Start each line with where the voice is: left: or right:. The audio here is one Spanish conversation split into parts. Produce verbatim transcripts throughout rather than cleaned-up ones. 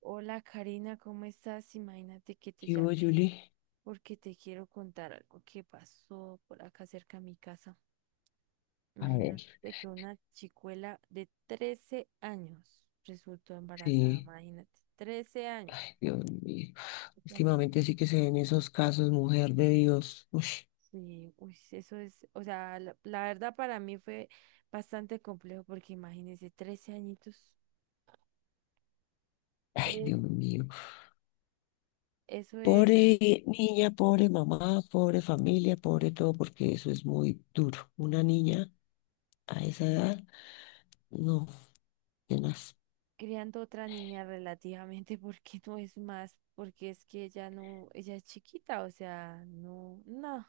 right: Hola Karina, ¿cómo estás? Imagínate que te
left: ¿Qué hubo,
right: llamé
left: Julie?
right: porque te quiero contar algo que pasó por acá cerca a mi casa.
left: A ver,
right: Imagínate que una chicuela de trece años resultó embarazada,
left: sí.
right: imagínate, trece años.
left: Ay, Dios mío. Últimamente sí que se ven esos casos, mujer de Dios. Uy,
right: Sí, uy, eso es, o sea, la, la verdad para mí fue bastante complejo porque imagínense, trece añitos,
left: ay,
right: es,
left: Dios mío.
right: eso es
left: Pobre niña, pobre mamá, pobre familia, pobre todo, porque eso es muy duro. Una niña a esa edad, no, tenaz.
right: criando otra niña relativamente porque no es más, porque es que ella no, ella es chiquita, o sea, no, no,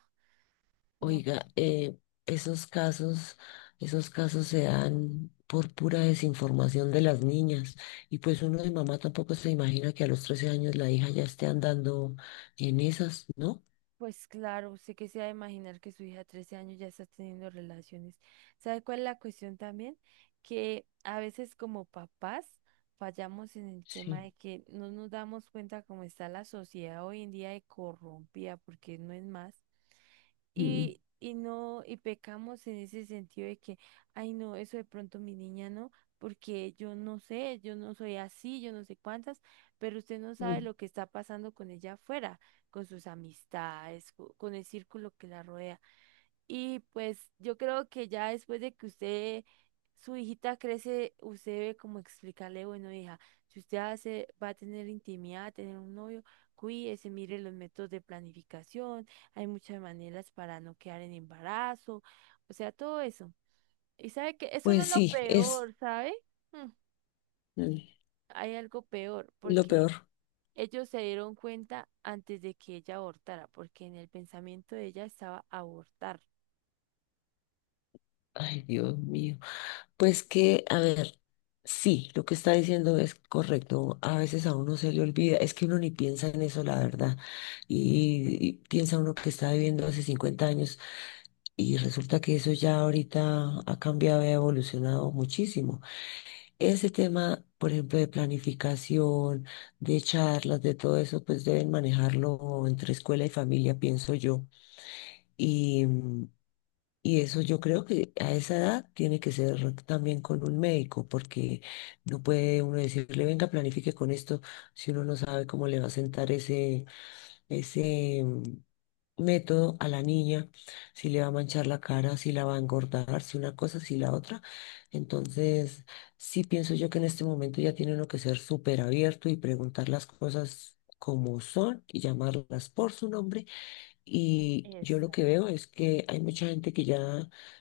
right: no.
left: Oiga, eh, esos casos, esos casos se dan por pura desinformación de las niñas. Y pues uno de mamá tampoco se imagina que a los trece años la hija ya esté andando en esas, ¿no?
right: Pues claro, sé que se ha de imaginar que su hija de trece años ya está teniendo relaciones. ¿Sabe cuál es la cuestión también? Que a veces como papás fallamos en el tema
left: Sí.
right: de que no nos damos cuenta cómo está la sociedad hoy en día de corrompida, porque no es más.
left: Mm,
right: Y, y no, y pecamos en ese sentido de que, ay no, eso de pronto mi niña no, porque yo no sé, yo no soy así, yo no sé cuántas, pero usted no sabe
left: mm,
right: lo que está pasando con ella afuera, con sus amistades, co- con el círculo que la rodea. Y pues yo creo que ya después de que usted, su hijita crece, usted debe como explicarle, bueno, hija, si usted hace, va a tener intimidad, tener un novio, cuídese, mire los métodos de planificación, hay muchas maneras para no quedar en embarazo, o sea, todo eso. Y sabe que eso no
left: Pues
right: es lo
left: sí, es
right: peor, ¿sabe? Mm,
left: mm.
right: Hay algo peor,
left: lo
right: porque
left: peor.
right: ellos se dieron cuenta antes de que ella abortara, porque en el pensamiento de ella estaba abortar.
left: Ay, Dios mío. Pues que, a ver, sí, lo que está diciendo es correcto. A veces a uno se le olvida, es que uno ni piensa en eso, la verdad. Y, y piensa uno que está viviendo hace cincuenta años. Y resulta que eso ya ahorita ha cambiado y ha evolucionado muchísimo. Ese tema, por ejemplo, de planificación, de charlas, de todo eso, pues deben manejarlo entre escuela y familia, pienso yo. Y, mm, y eso yo creo que a esa edad tiene que ser también con un médico, porque no puede uno decirle, venga, planifique con esto, si uno no sabe cómo le va a sentar ese, ese mm, método a la niña, si le va a manchar la cara, si la va a engordar, si una cosa, si la otra. Entonces, sí pienso yo que en este momento ya tiene uno que ser súper abierto y preguntar las cosas como son y llamarlas por su nombre. Y yo lo que
right: Exacto.
left: veo es que hay mucha gente que ya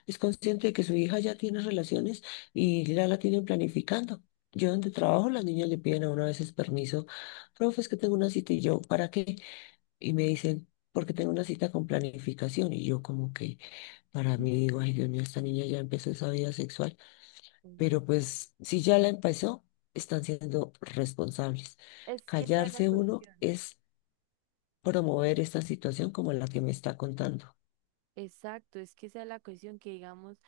left: es consciente de que su hija ya tiene relaciones y ya la tienen planificando. Yo donde trabajo, las niñas le piden a uno a veces permiso, profe, es que tengo una cita y yo, ¿para qué? Y me dicen, porque tengo una cita con planificación. Y yo como que para mí digo, ay, Dios mío, esta niña ya empezó esa vida sexual. Pero pues si ya la empezó, están siendo responsables.
right: Es que esa es la
left: Callarse uno
right: cuestión.
left: es promover esta situación como la que me está contando.
right: Exacto, es que esa es la cuestión que digamos,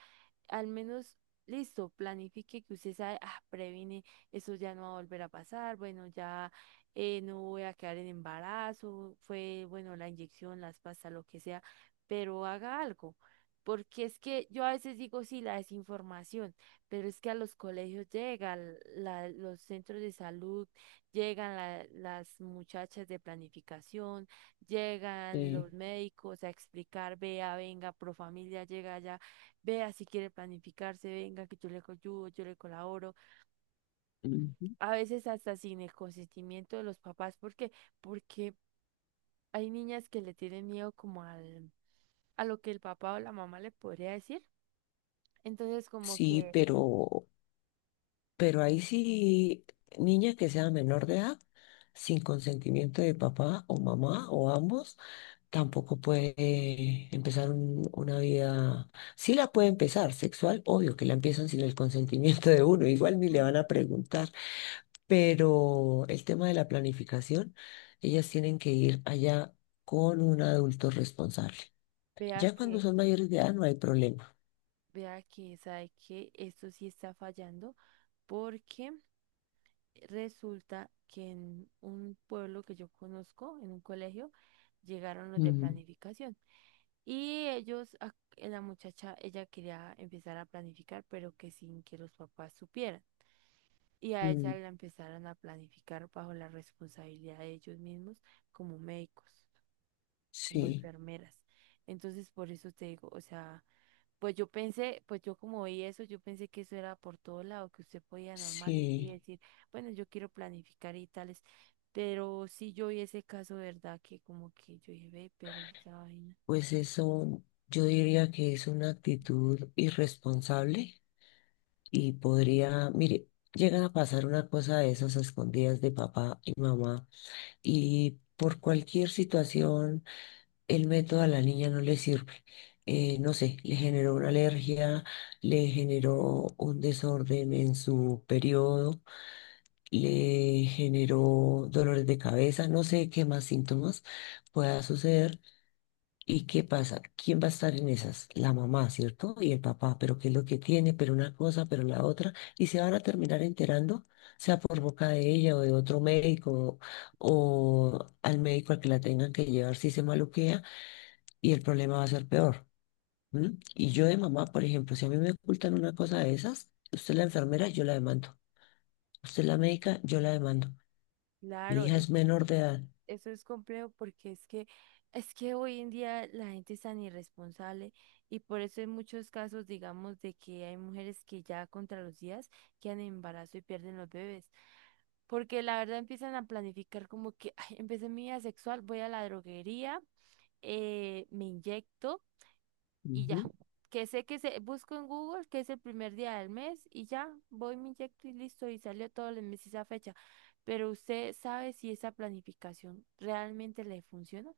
right: al menos, listo, planifique que usted sabe, ah, previne, eso ya no va a volver a pasar, bueno, ya eh, no voy a quedar en embarazo, fue, bueno, la inyección, las pastas, lo que sea, pero haga algo. Porque es que yo a veces digo, sí, la desinformación, pero es que a los colegios llegan, la- los centros de salud, llegan la- las muchachas de planificación, llegan
left: Eh,
right: los médicos a explicar, vea, venga, pro familia llega allá. Vea si quiere planificarse, venga, que yo le ayudo, yo le colaboro.
left: Ujú.
right: A veces hasta sin el consentimiento de los papás, porque Porque hay niñas que le tienen miedo como al, a lo que el papá o la mamá le podría decir. Entonces, como
left: Sí,
right: que
left: pero, pero ahí sí, niña que sea menor de edad, sin consentimiento de papá o mamá o ambos. Tampoco puede eh, empezar un- una vida, sí la puede empezar, sexual, obvio que la empiezan sin el consentimiento de uno, igual ni le
right: mm,
left: van a preguntar, pero el tema de la planificación, ellas tienen que ir allá con un adulto responsable.
right: vea
left: Ya cuando
right: que,
left: son mayores de edad no hay problema.
right: vea que sabe que esto sí está fallando, porque resulta que en un pueblo que yo conozco, en un colegio, llegaron los de
left: Mm.
right: planificación. Y ellos, ac- la muchacha, ella quería empezar a planificar, pero que sin que los papás supieran. Y a ella
left: Mm,
right: la empezaron a planificar bajo la responsabilidad de ellos mismos como médicos, como
left: sí,
right: enfermeras. Entonces, por eso te digo, o sea, pues yo pensé, pues yo como vi eso, yo pensé que eso era por todo lado, que usted podía normal ir y
left: sí,
right: decir, bueno, yo quiero planificar y tales. Pero sí yo vi ese caso, ¿verdad? Que como que yo dije, ve, pero esa vaina.
left: pues eso yo diría que es una actitud irresponsable. Y podría, mire, llegan a pasar una cosa de esas a escondidas de papá y mamá y por cualquier situación el método a la niña no le sirve. Eh, no sé, le generó una alergia, le generó un desorden en su periodo, le generó dolores de cabeza, no sé qué más síntomas pueda suceder. ¿Y qué pasa? ¿Quién va a estar en esas? La mamá, ¿cierto? Y el papá, pero qué es lo que tiene, pero una cosa, pero la otra, y se van a terminar enterando, sea por boca de ella o de otro médico, o al médico al que la tengan que llevar si se maluquea, y el problema va a ser peor. ¿M? Y yo de mamá, por ejemplo, si a mí me ocultan una cosa de esas, usted es la enfermera, yo la demando. Usted es la médica, yo la demando. Mi
right: Claro,
left: hija es menor de edad.
right: eso es complejo porque es que es que hoy en día la gente es tan irresponsable y por eso en muchos casos digamos de que hay mujeres que ya contra los días quedan en embarazo y pierden los bebés. Porque la verdad empiezan a planificar como que "Ay, empecé mi vida sexual, voy a la droguería, eh, me inyecto y ya.
left: Ujú.
right: Que sé que se, busco en Google que es el primer día del mes y ya, voy, me inyecto y listo, y salió todos los meses esa fecha. Pero usted sabe si esa planificación realmente le funciona.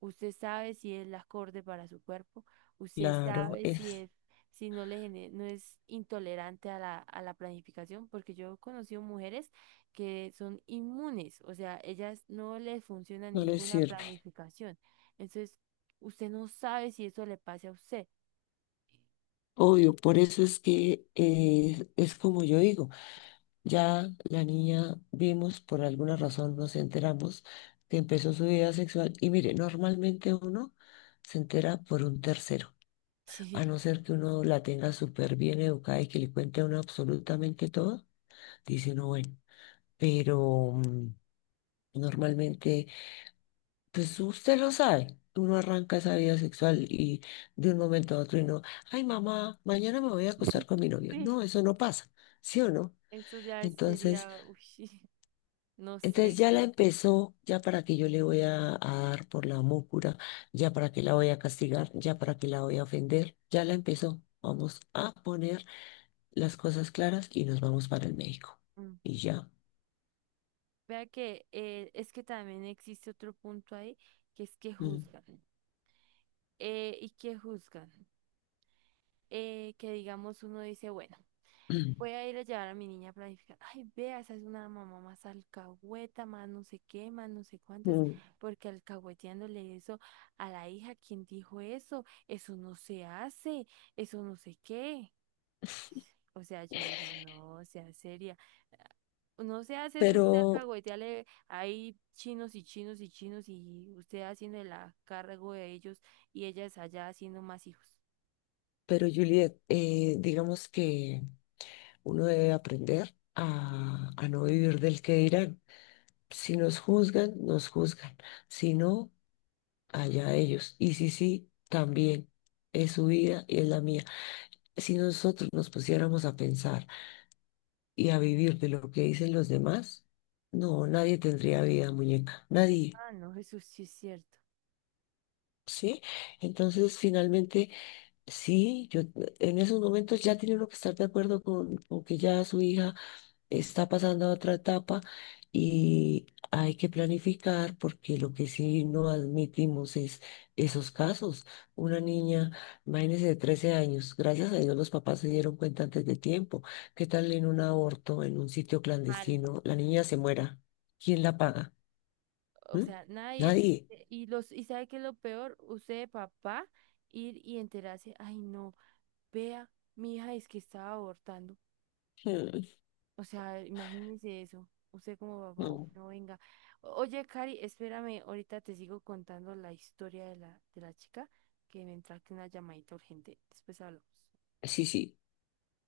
right: Usted sabe si es la acorde para su cuerpo. Usted
left: Claro,
right: sabe si
left: es,
right: es, si no le gene- no es intolerante a la, a la planificación, porque yo he conocido mujeres que son inmunes, o sea, ellas no les funciona
left: no le
right: ninguna
left: sirve.
right: planificación. Entonces, usted no sabe si eso le pase a usted.
left: Obvio, por eso es que eh, es como yo digo, ya la niña vimos, por alguna razón nos enteramos que empezó su vida sexual y mire, normalmente uno se entera por un tercero, a
right: Sí.
left: no ser que uno la tenga súper bien educada y que le cuente a uno absolutamente todo, dice uno, bueno, pero mm, normalmente. Pues usted lo sabe, uno arranca esa vida sexual y de un momento a otro uno, ay, mamá, mañana me voy a acostar con mi novio.
right: Sí,
left: No, eso no pasa, ¿sí o no?
right: eso ya
left: Entonces,
right: sería, uy, no
left: entonces
right: sé.
left: ya la empezó, ya para que yo le voy a, a dar por la mócura, ya para que la voy a castigar, ya para que la voy a ofender, ya la empezó. Vamos a poner las cosas claras y nos vamos para el médico.
right: Mm.
left: Y ya.
right: Vea que eh, es que también existe otro punto ahí, que es que
left: Mm,
right: juzgan. Eh, ¿y que juzgan? Eh, que digamos uno dice, bueno,
left: mm,
right: voy a ir a llevar a mi niña a planificar. Ay, vea, esa es una mamá más alcahueta, más no sé qué, más no sé cuántas,
left: mm.
right: porque alcahueteándole eso a la hija, ¿quién dijo eso? Eso no se hace, eso no sé qué. O sea, yo digo, no, sea seria. No se hace eso usted
left: Pero,
right: alcahuetearle ahí chinos y chinos y chinos y usted haciendo el a- cargo de ellos y ellas allá haciendo más hijos.
left: pero Juliet, eh, digamos que... Uno debe aprender a, a no vivir del que dirán. Si nos juzgan, nos juzgan. Si no, allá ellos. Y si sí, también. Es su vida y es la mía. Si nosotros nos pusiéramos a pensar y a vivir de lo que dicen los demás, no, nadie tendría vida, muñeca. Nadie.
right: Ah, no, eso sí es cierto.
left: ¿Sí? Entonces, finalmente, sí, yo en esos momentos ya tiene uno que estar de acuerdo con, con que ya su hija está pasando a otra etapa y hay que planificar porque lo que sí no admitimos es esos casos. Una niña, imagínese, de trece años, gracias a Dios los papás se dieron cuenta antes de tiempo. ¿Qué tal en un aborto, en un sitio
right: Mal.
left: clandestino, la niña se muera? ¿Quién la paga?
right: O
left: ¿Mm?
right: sea, nadie,
left: Nadie.
right: y los, y sabe qué es lo peor, usted de papá ir y enterarse, ay no, vea, mi hija es que estaba abortando.
left: Mm,
right: O sea, imagínese eso. Usted como papá, "Uy,
left: no.
right: no venga. O- Oye, Cari, espérame, ahorita te sigo contando la historia de la, de la chica, que me entra aquí una llamadita urgente. Después hablamos.
left: Sí, sí.